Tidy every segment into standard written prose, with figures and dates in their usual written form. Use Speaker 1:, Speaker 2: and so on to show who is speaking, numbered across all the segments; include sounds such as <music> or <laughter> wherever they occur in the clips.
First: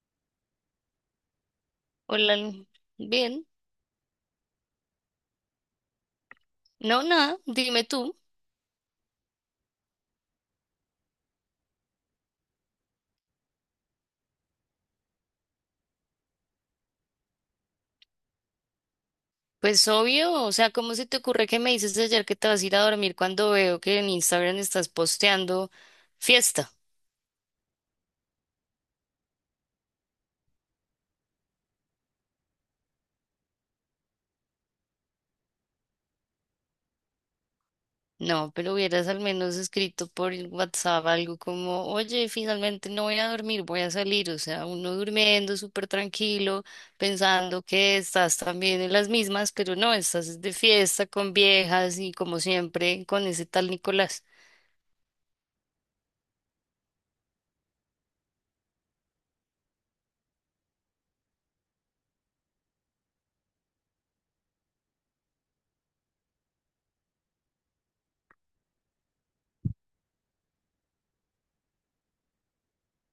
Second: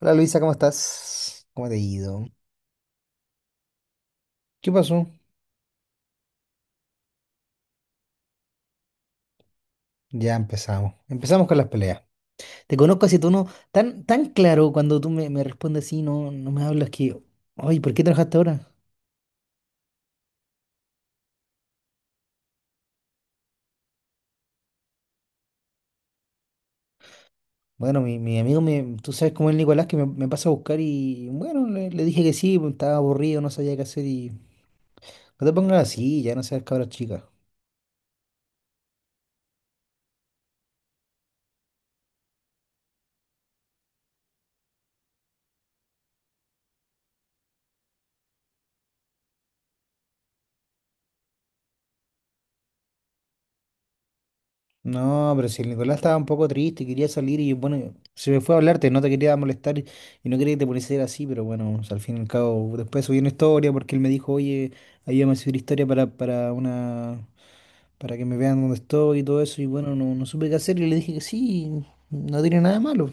Speaker 1: Hola Luisa, ¿cómo estás? ¿Cómo te ha ido?
Speaker 2: Hola, bien.
Speaker 1: ¿Qué pasó?
Speaker 2: No, nada, dime tú.
Speaker 1: Ya empezamos. Empezamos con las peleas. Te conozco así, tú no. Tan claro cuando tú me respondes así, no, no me hablas que. Ay, ¿por qué trabajaste ahora?
Speaker 2: Pues obvio, o sea, ¿cómo se te ocurre que me dices ayer que te vas a ir a dormir cuando veo que en Instagram estás posteando fiesta?
Speaker 1: Bueno, mi amigo, me, tú sabes cómo es Nicolás, que me pasa a buscar y bueno, le dije que sí, pues, estaba aburrido, no sabía qué hacer y. No te pongas así, ya no seas cabra chica.
Speaker 2: No, pero hubieras al menos escrito por el WhatsApp algo como, oye, finalmente no voy a dormir, voy a salir. O sea, uno durmiendo súper tranquilo, pensando que estás también en las mismas, pero no, estás de fiesta con viejas y como siempre con ese tal Nicolás.
Speaker 1: No, pero si el Nicolás estaba un poco triste, y quería salir y bueno, se me fue a hablarte, no te quería molestar y no quería que te pusieras así, pero bueno, o sea, al fin y al cabo, después subí una historia porque él me dijo, oye, ayúdame a subir historia para una, para que me vean dónde estoy y todo eso, y bueno, no, no supe qué hacer y le dije que sí, no tiene nada de malo.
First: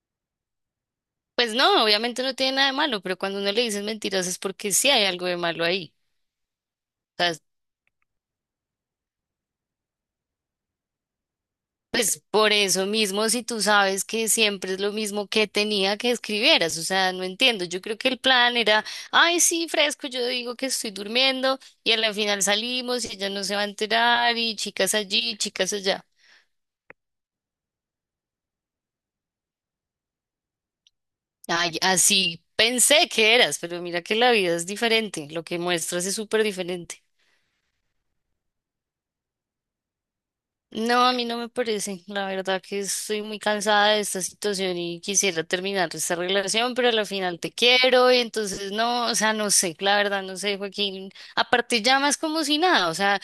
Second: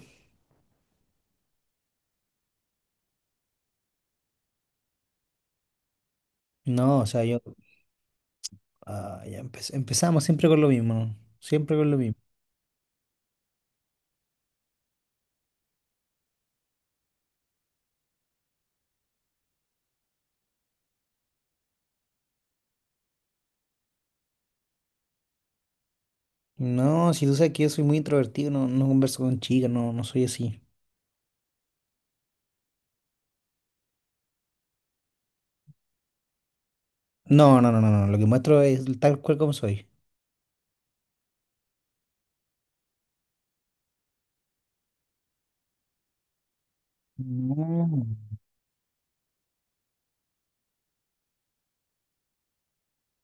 Speaker 2: Pues no, obviamente no tiene nada de malo, pero cuando uno le dices mentiras es porque sí hay algo de malo ahí.
Speaker 1: No, o
Speaker 2: O
Speaker 1: sea,
Speaker 2: sea,
Speaker 1: yo, ah, ya empezamos siempre con lo mismo, siempre con lo mismo.
Speaker 2: pues por eso mismo, si tú sabes que siempre es lo mismo que tenía que escribieras, o sea, no entiendo. Yo creo que el plan era, ay, sí, fresco, yo digo que estoy durmiendo y al final salimos y ella no se va a enterar y chicas allí, chicas allá.
Speaker 1: No, si tú sabes que yo soy muy introvertido, no, no converso con chicas, no, no soy así.
Speaker 2: Ay, así pensé que eras, pero mira que la vida es diferente, lo que muestras es súper diferente.
Speaker 1: No, no, no, no, no, lo que muestro es tal cual como soy.
Speaker 2: No, a mí no me parece. La verdad que estoy muy cansada de esta situación y quisiera terminar esta relación, pero a la final te
Speaker 1: No.
Speaker 2: quiero y entonces no, o sea, no sé, la verdad no sé, Joaquín. Aparte llamas como si nada, o sea,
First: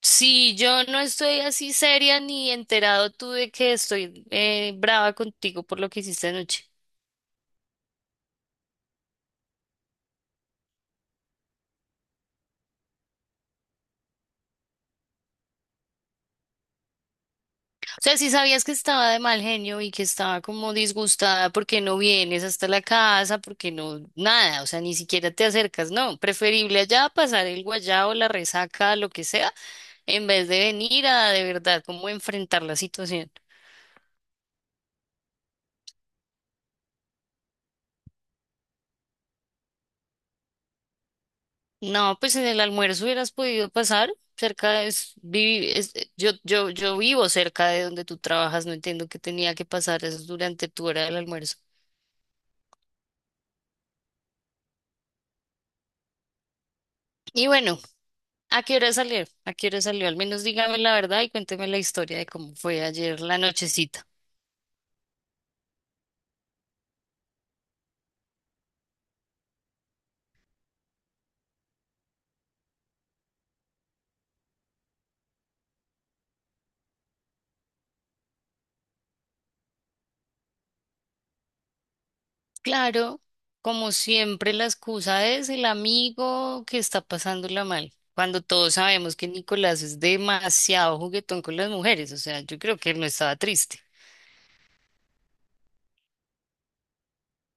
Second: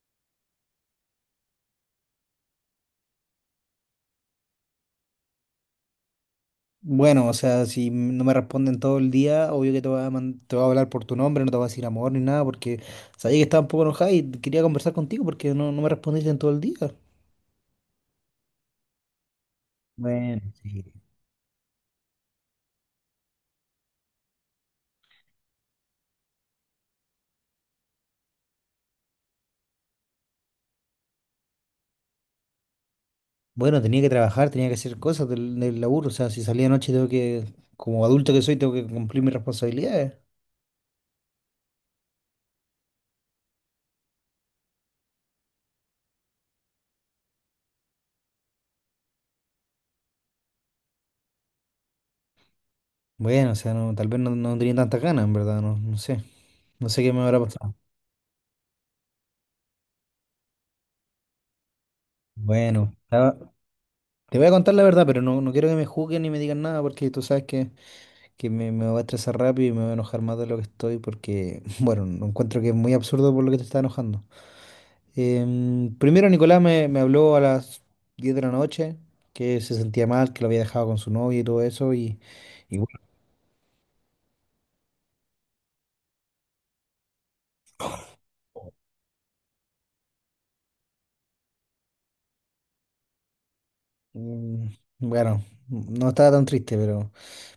Speaker 2: si yo no estoy así seria ni enterado tú de que estoy brava contigo por lo que hiciste anoche.
Speaker 1: Bueno, o sea, si no me responden todo el día, obvio que te voy a, te voy a hablar por tu nombre, no te voy a decir amor ni nada, porque sabía que estaba un poco enojada y quería conversar contigo porque no, no me respondiste en todo el día.
Speaker 2: O sea, si sabías que estaba de mal genio y que
Speaker 1: Bueno,
Speaker 2: estaba como
Speaker 1: sí.
Speaker 2: disgustada porque no vienes hasta la casa, porque no, nada, o sea, ni siquiera te acercas, no, preferible allá pasar el guayao, la resaca, lo que sea, en vez de venir a de verdad como enfrentar la situación.
Speaker 1: Bueno, tenía que trabajar, tenía que hacer cosas del laburo, o sea, si salía anoche tengo que, como adulto que soy, tengo que cumplir mis responsabilidades.
Speaker 2: No, pues en el almuerzo hubieras podido pasar cerca de, es, vivi- es- yo, yo, yo vivo cerca de donde tú trabajas, no entiendo que tenía que pasar eso durante tu hora del almuerzo.
Speaker 1: Bueno, o sea, no, tal vez no, no tenía tantas ganas, en verdad, no, no sé, no sé qué me habrá
Speaker 2: Y
Speaker 1: pasado.
Speaker 2: bueno. ¿A qué hora salió? ¿A qué hora salió? Al menos dígame la verdad y cuénteme la historia de cómo fue
Speaker 1: Bueno,
Speaker 2: ayer la nochecita.
Speaker 1: te voy a contar la verdad, pero no, no quiero que me juzguen ni me digan nada porque tú sabes que me va a estresar rápido y me va a enojar más de lo que estoy porque, <laughs> bueno, no encuentro que es muy absurdo por lo que te está enojando. Primero Nicolás me habló a las 10 de la noche que se sentía mal, que lo había dejado con su novia y todo eso y bueno,
Speaker 2: Claro, como siempre, la excusa es el amigo que está pasándola mal. Cuando todos sabemos que Nicolás es demasiado juguetón con las mujeres, o sea, yo creo que él no estaba triste.
Speaker 1: mm, bueno, no estaba tan triste, pero...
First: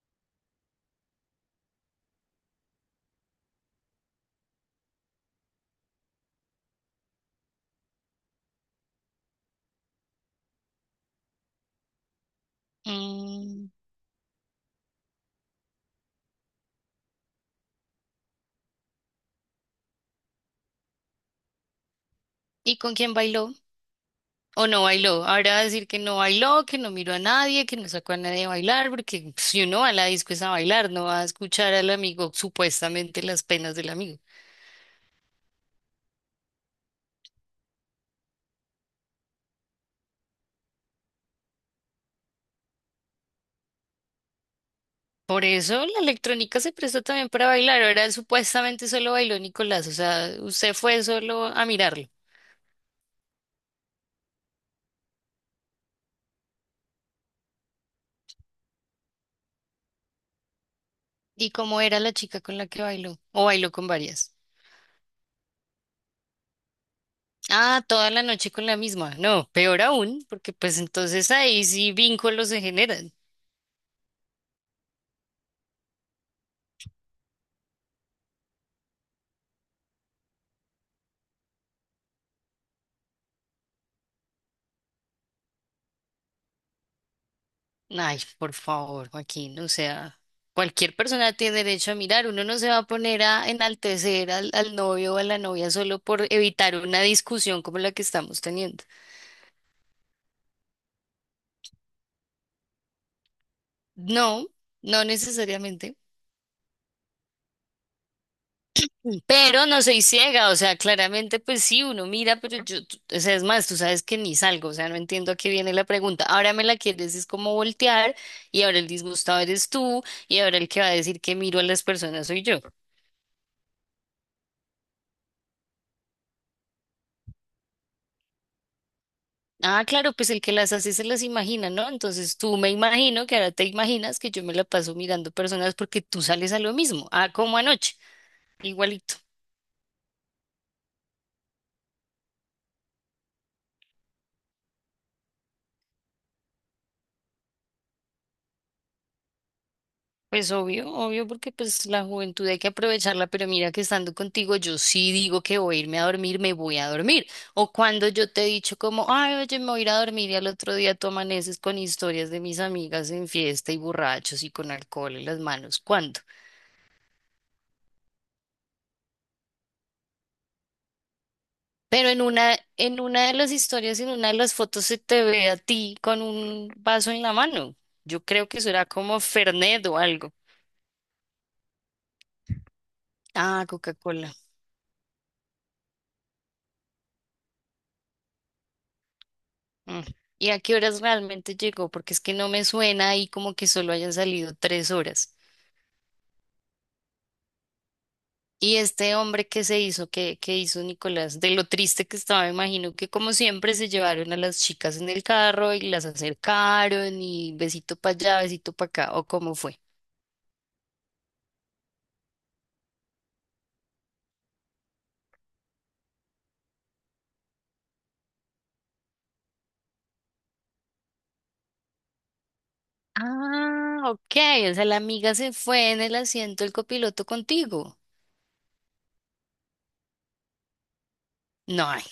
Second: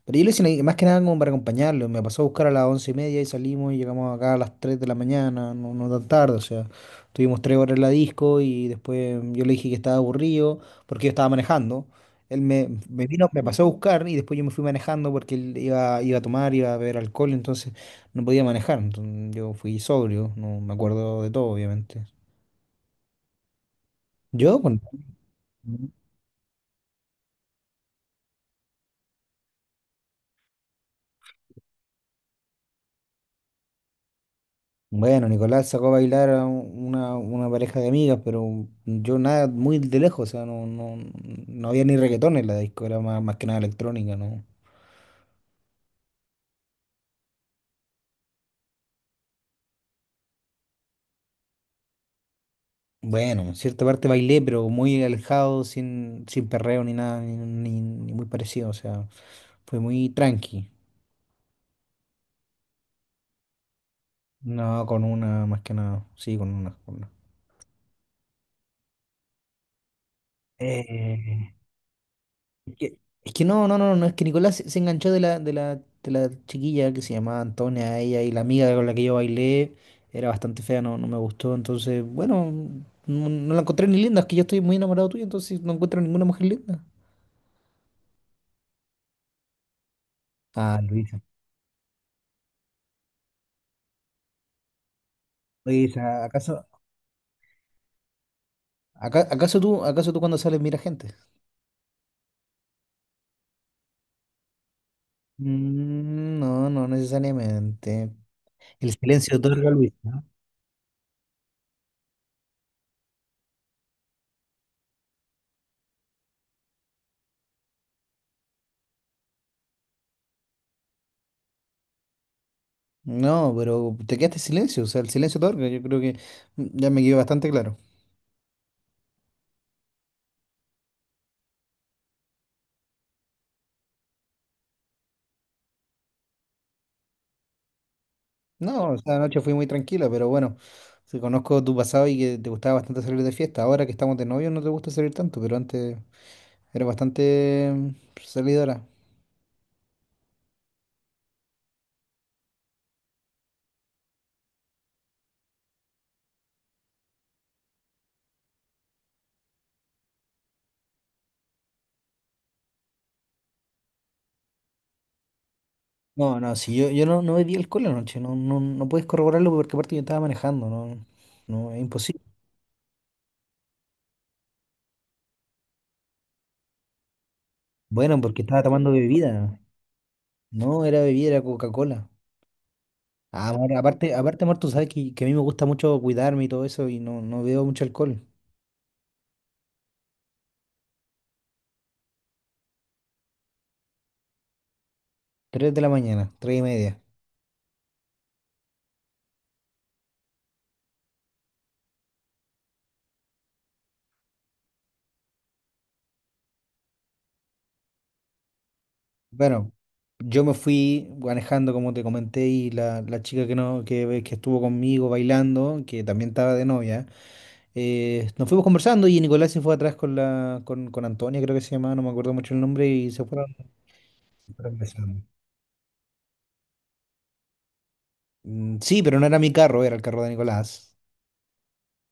Speaker 1: Pero yo lo hice más que nada como para acompañarlo. Me pasó a buscar a las 11:30 y salimos y llegamos acá a las 3 de la mañana, no, no tan tarde. O sea, tuvimos 3 horas en la disco y después yo le dije que estaba aburrido porque yo estaba manejando. Él me, me pasó a
Speaker 2: Mm.
Speaker 1: buscar y después yo me fui manejando porque él iba, iba a tomar, iba a beber alcohol, entonces no podía manejar. Entonces yo fui sobrio, no me acuerdo de todo, obviamente.
Speaker 2: ¿Y con quién bailó?
Speaker 1: Yo,
Speaker 2: ¿O
Speaker 1: bueno.
Speaker 2: no bailó? Ahora va a decir que no bailó, que no miró a nadie, que no sacó a nadie a bailar, porque pues, si uno va a la disco es a bailar, no va a escuchar al amigo, supuestamente las penas del amigo.
Speaker 1: Bueno, Nicolás sacó a bailar a una pareja de amigas, pero yo nada, muy de lejos, o sea, no, no, no había ni reggaetón en la disco, era más, más que nada electrónica, ¿no?
Speaker 2: Por eso la electrónica se prestó también para bailar. Ahora supuestamente solo bailó Nicolás, o sea, usted fue solo a mirarlo.
Speaker 1: Bueno, en cierta parte bailé, pero muy alejado, sin, sin perreo ni nada, ni, ni muy parecido, o sea, fue muy tranqui.
Speaker 2: ¿Y cómo era la chica con la que bailó? ¿O bailó con varias?
Speaker 1: No, con una, más que nada, sí, con una. Con una.
Speaker 2: Ah, toda la noche con la misma. No, peor aún, porque pues entonces
Speaker 1: Eh,
Speaker 2: ahí sí vínculos se
Speaker 1: Es que,
Speaker 2: generan.
Speaker 1: es que no, no, no, no, es que Nicolás se, se enganchó de la, de la, de la chiquilla que se llamaba Antonia, ella y la amiga con la que yo bailé era bastante fea, no, no me gustó, entonces, bueno, no, no la encontré ni linda, es que yo estoy muy enamorado tuyo, entonces no encuentro ninguna mujer linda.
Speaker 2: Ay, por favor, Joaquín, o sea,
Speaker 1: Ah,
Speaker 2: cualquier
Speaker 1: Luisa.
Speaker 2: persona tiene derecho a mirar. Uno no se va a poner a enaltecer al novio o a la novia solo
Speaker 1: Luisa,
Speaker 2: por
Speaker 1: ¿acaso,
Speaker 2: evitar una discusión como la que estamos teniendo.
Speaker 1: acaso tú cuando sales mira gente?
Speaker 2: No, no necesariamente.
Speaker 1: No, no necesariamente. El silencio
Speaker 2: Pero
Speaker 1: otorga,
Speaker 2: no
Speaker 1: Luisa.
Speaker 2: soy
Speaker 1: No,
Speaker 2: ciega, o sea, claramente pues sí, uno mira, pero yo, tú- o sea, es más, tú sabes que ni salgo, o sea, no entiendo a qué viene la pregunta. Ahora me la quieres es como voltear y ahora el disgustado eres tú y ahora el que va a decir que miro a las personas soy yo.
Speaker 1: no, pero te quedaste en silencio, o sea, el silencio otorga, yo creo que ya me quedó bastante claro.
Speaker 2: Ah, claro, pues el que las hace se las imagina, ¿no? Entonces tú me imagino que ahora te imaginas que yo me la paso mirando personas porque tú sales a lo mismo, ah, como anoche,
Speaker 1: No,
Speaker 2: igualito.
Speaker 1: esa noche fui muy tranquila, pero bueno, si conozco tu pasado y que te gustaba bastante salir de fiesta. Ahora que estamos de novio no te gusta salir tanto, pero antes era bastante salidora.
Speaker 2: Pues obvio, obvio, porque pues la juventud hay que aprovecharla, pero mira que estando contigo yo sí digo que voy a irme a dormir, me voy a dormir. O cuando yo te he dicho como, ay, oye, me voy a ir a dormir y al otro día tú amaneces con historias de mis amigas en fiesta y borrachos y con alcohol en las manos, ¿cuándo?
Speaker 1: No, no, si yo, yo no, no bebí alcohol anoche, no, no, no puedes corroborarlo porque aparte yo estaba manejando, no, no, es
Speaker 2: Pero en
Speaker 1: imposible.
Speaker 2: una, en una de las historias, en una de las fotos se te ve a ti con un vaso en la mano.
Speaker 1: Bueno,
Speaker 2: Yo
Speaker 1: porque
Speaker 2: creo que
Speaker 1: estaba
Speaker 2: será
Speaker 1: tomando
Speaker 2: como
Speaker 1: bebida,
Speaker 2: Fernet o algo.
Speaker 1: no era bebida, era Coca-Cola. Ah,
Speaker 2: Ah,
Speaker 1: amor, aparte,
Speaker 2: Coca-Cola.
Speaker 1: aparte, amor, tú sabes que a mí me gusta mucho cuidarme y todo eso y no, no bebo mucho alcohol.
Speaker 2: Mm. ¿Y a qué horas realmente llegó? Porque es que no me suena ahí como que solo hayan salido 3 horas.
Speaker 1: 3 de la mañana, 3:30.
Speaker 2: Y este hombre que se hizo, que hizo Nicolás, de lo triste que estaba, me imagino que como siempre se llevaron a las chicas en el carro y las acercaron y besito para allá, besito para acá, ¿o cómo
Speaker 1: Bueno,
Speaker 2: fue?
Speaker 1: yo me fui manejando, como te comenté, y la chica que no, que estuvo conmigo bailando, que también estaba de novia, nos fuimos conversando y Nicolás se fue atrás con la, con Antonia, creo que se llamaba, no me acuerdo mucho el nombre, y
Speaker 2: Ah, ok,
Speaker 1: se
Speaker 2: o
Speaker 1: fueron
Speaker 2: sea, la
Speaker 1: besando.
Speaker 2: amiga se fue en el asiento del copiloto contigo.
Speaker 1: Mm, sí, pero no era mi carro, era el carro de Nicolás.
Speaker 2: No, ay,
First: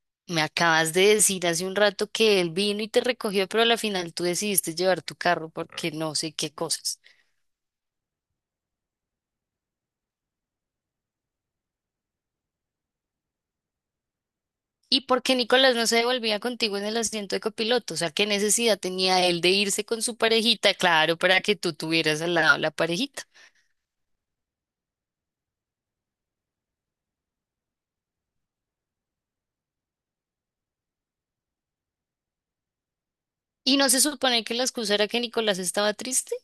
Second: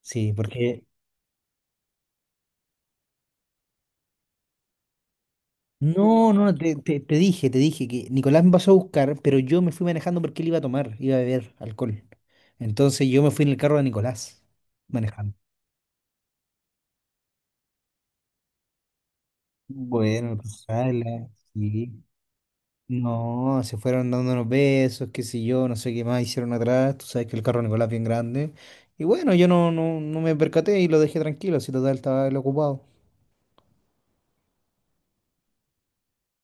Speaker 1: Sí,
Speaker 2: me
Speaker 1: porque.
Speaker 2: acabas de decir hace un rato que él vino y te recogió, pero a la final tú decidiste llevar tu carro porque no
Speaker 1: No,
Speaker 2: sé qué
Speaker 1: no, te,
Speaker 2: cosas.
Speaker 1: te dije que Nicolás me pasó a buscar, pero yo me fui manejando porque él iba a tomar, iba a beber alcohol. Entonces yo me fui en el carro de Nicolás
Speaker 2: ¿Y por
Speaker 1: manejando.
Speaker 2: qué Nicolás no se devolvía contigo en el asiento de copiloto? O sea, ¿qué necesidad tenía él de irse con su
Speaker 1: Bueno,
Speaker 2: parejita? Claro,
Speaker 1: ojalá,
Speaker 2: para que tú
Speaker 1: sí.
Speaker 2: tuvieras al lado la parejita.
Speaker 1: No, se fueron dando unos besos, qué sé yo, no sé qué más hicieron atrás. Tú sabes que el carro de Nicolás es bien grande. Y bueno, yo no, no, no me percaté y lo dejé tranquilo, si total estaba él ocupado.
Speaker 2: ¿Y no se supone que la excusa era que Nicolás estaba triste?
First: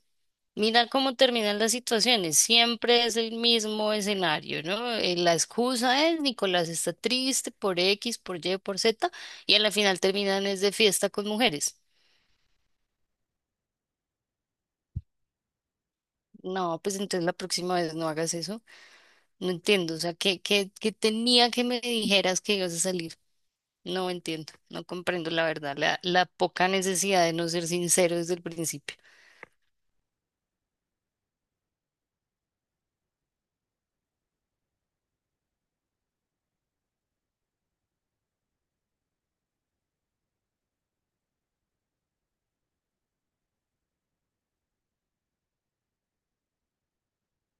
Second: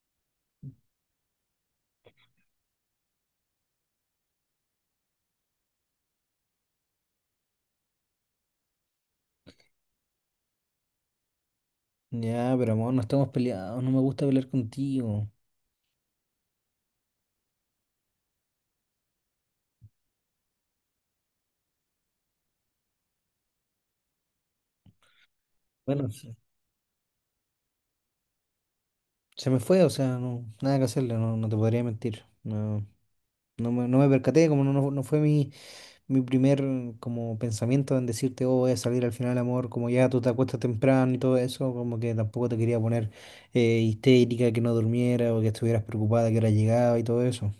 Speaker 2: Mira cómo terminan las situaciones. Siempre es el mismo escenario, ¿no? La excusa es Nicolás está triste por X, por Y, por Z, y a la final terminan es de fiesta con mujeres.
Speaker 1: Ya, pero amor, no estamos peleados, no me gusta pelear contigo.
Speaker 2: No, pues entonces la próxima vez no hagas eso. No entiendo, o sea, ¿qué tenía que me dijeras que ibas a salir? No entiendo, no comprendo la verdad, la,
Speaker 1: Bueno,
Speaker 2: la
Speaker 1: se,
Speaker 2: poca necesidad de no ser sincero desde el principio.
Speaker 1: se me fue, o sea, no, nada que hacerle, no, no te podría mentir. No, no me, no me percaté, como no, no no fue mi, mi primer como pensamiento en decirte, oh, voy a salir al final, amor, como ya tú te acuestas temprano y todo eso, como que tampoco te quería poner histérica, que no durmiera o que estuvieras preocupada que ahora llegaba y todo eso.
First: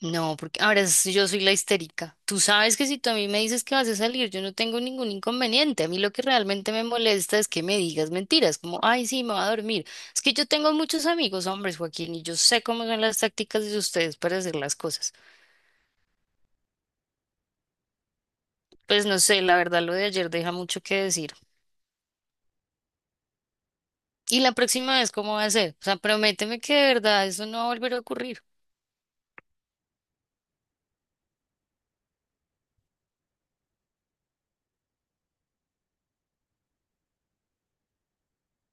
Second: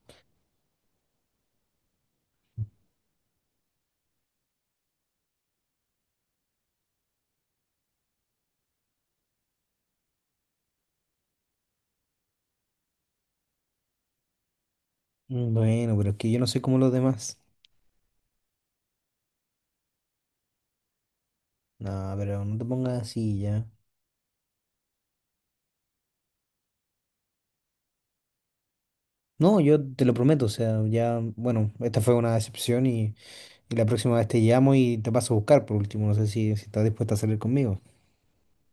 Speaker 2: No, porque ahora es yo soy la histérica. Tú sabes que si tú a mí me dices que vas a salir, yo no tengo ningún inconveniente. A mí lo que realmente me molesta es que me digas mentiras, como, ay, sí, me va a dormir. Es que yo tengo muchos amigos hombres, Joaquín, y yo sé cómo son las tácticas de ustedes para hacer las cosas.
Speaker 1: Mm, bueno, pero es que yo no soy como los demás.
Speaker 2: Pues no sé, la verdad, lo de ayer deja mucho que decir.
Speaker 1: No, pero no te pongas así ya.
Speaker 2: Y la próxima vez, ¿cómo va a ser? O sea, prométeme que de verdad eso no va a volver a ocurrir.
Speaker 1: No, yo te lo prometo, o sea, ya, bueno, esta fue una decepción y la próxima vez te llamo y te paso a buscar por último, no sé si, si estás dispuesta a salir conmigo.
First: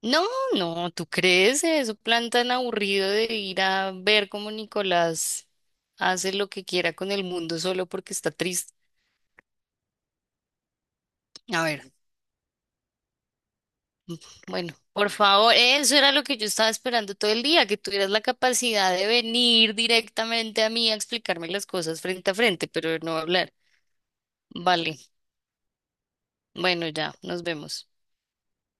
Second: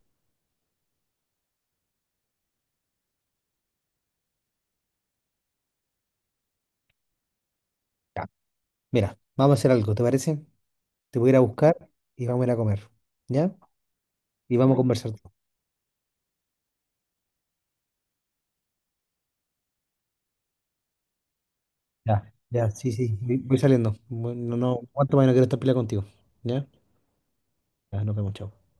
Speaker 2: No, no, ¿tú crees eso? Plan tan aburrido de ir a ver cómo Nicolás hace lo que quiera con el mundo solo porque
Speaker 1: Ya.
Speaker 2: está triste.
Speaker 1: Mira, vamos a hacer algo, ¿te parece? Te voy a ir a
Speaker 2: A
Speaker 1: buscar
Speaker 2: ver,
Speaker 1: y vamos a ir a comer. ¿Ya?
Speaker 2: mm,
Speaker 1: Y vamos
Speaker 2: bueno,
Speaker 1: a
Speaker 2: por
Speaker 1: conversar.
Speaker 2: favor, eso era lo que yo estaba esperando todo el día, que tuvieras la capacidad de venir directamente a mí a explicarme las cosas frente
Speaker 1: Ya,
Speaker 2: a frente,
Speaker 1: ya, sí,
Speaker 2: pero no
Speaker 1: sí,
Speaker 2: hablar.
Speaker 1: voy saliendo. Bueno, no,
Speaker 2: Vale,
Speaker 1: cuánto más no quiero estar peleando contigo. Ya,
Speaker 2: bueno, ya, nos vemos.
Speaker 1: ya, nos vemos, chao.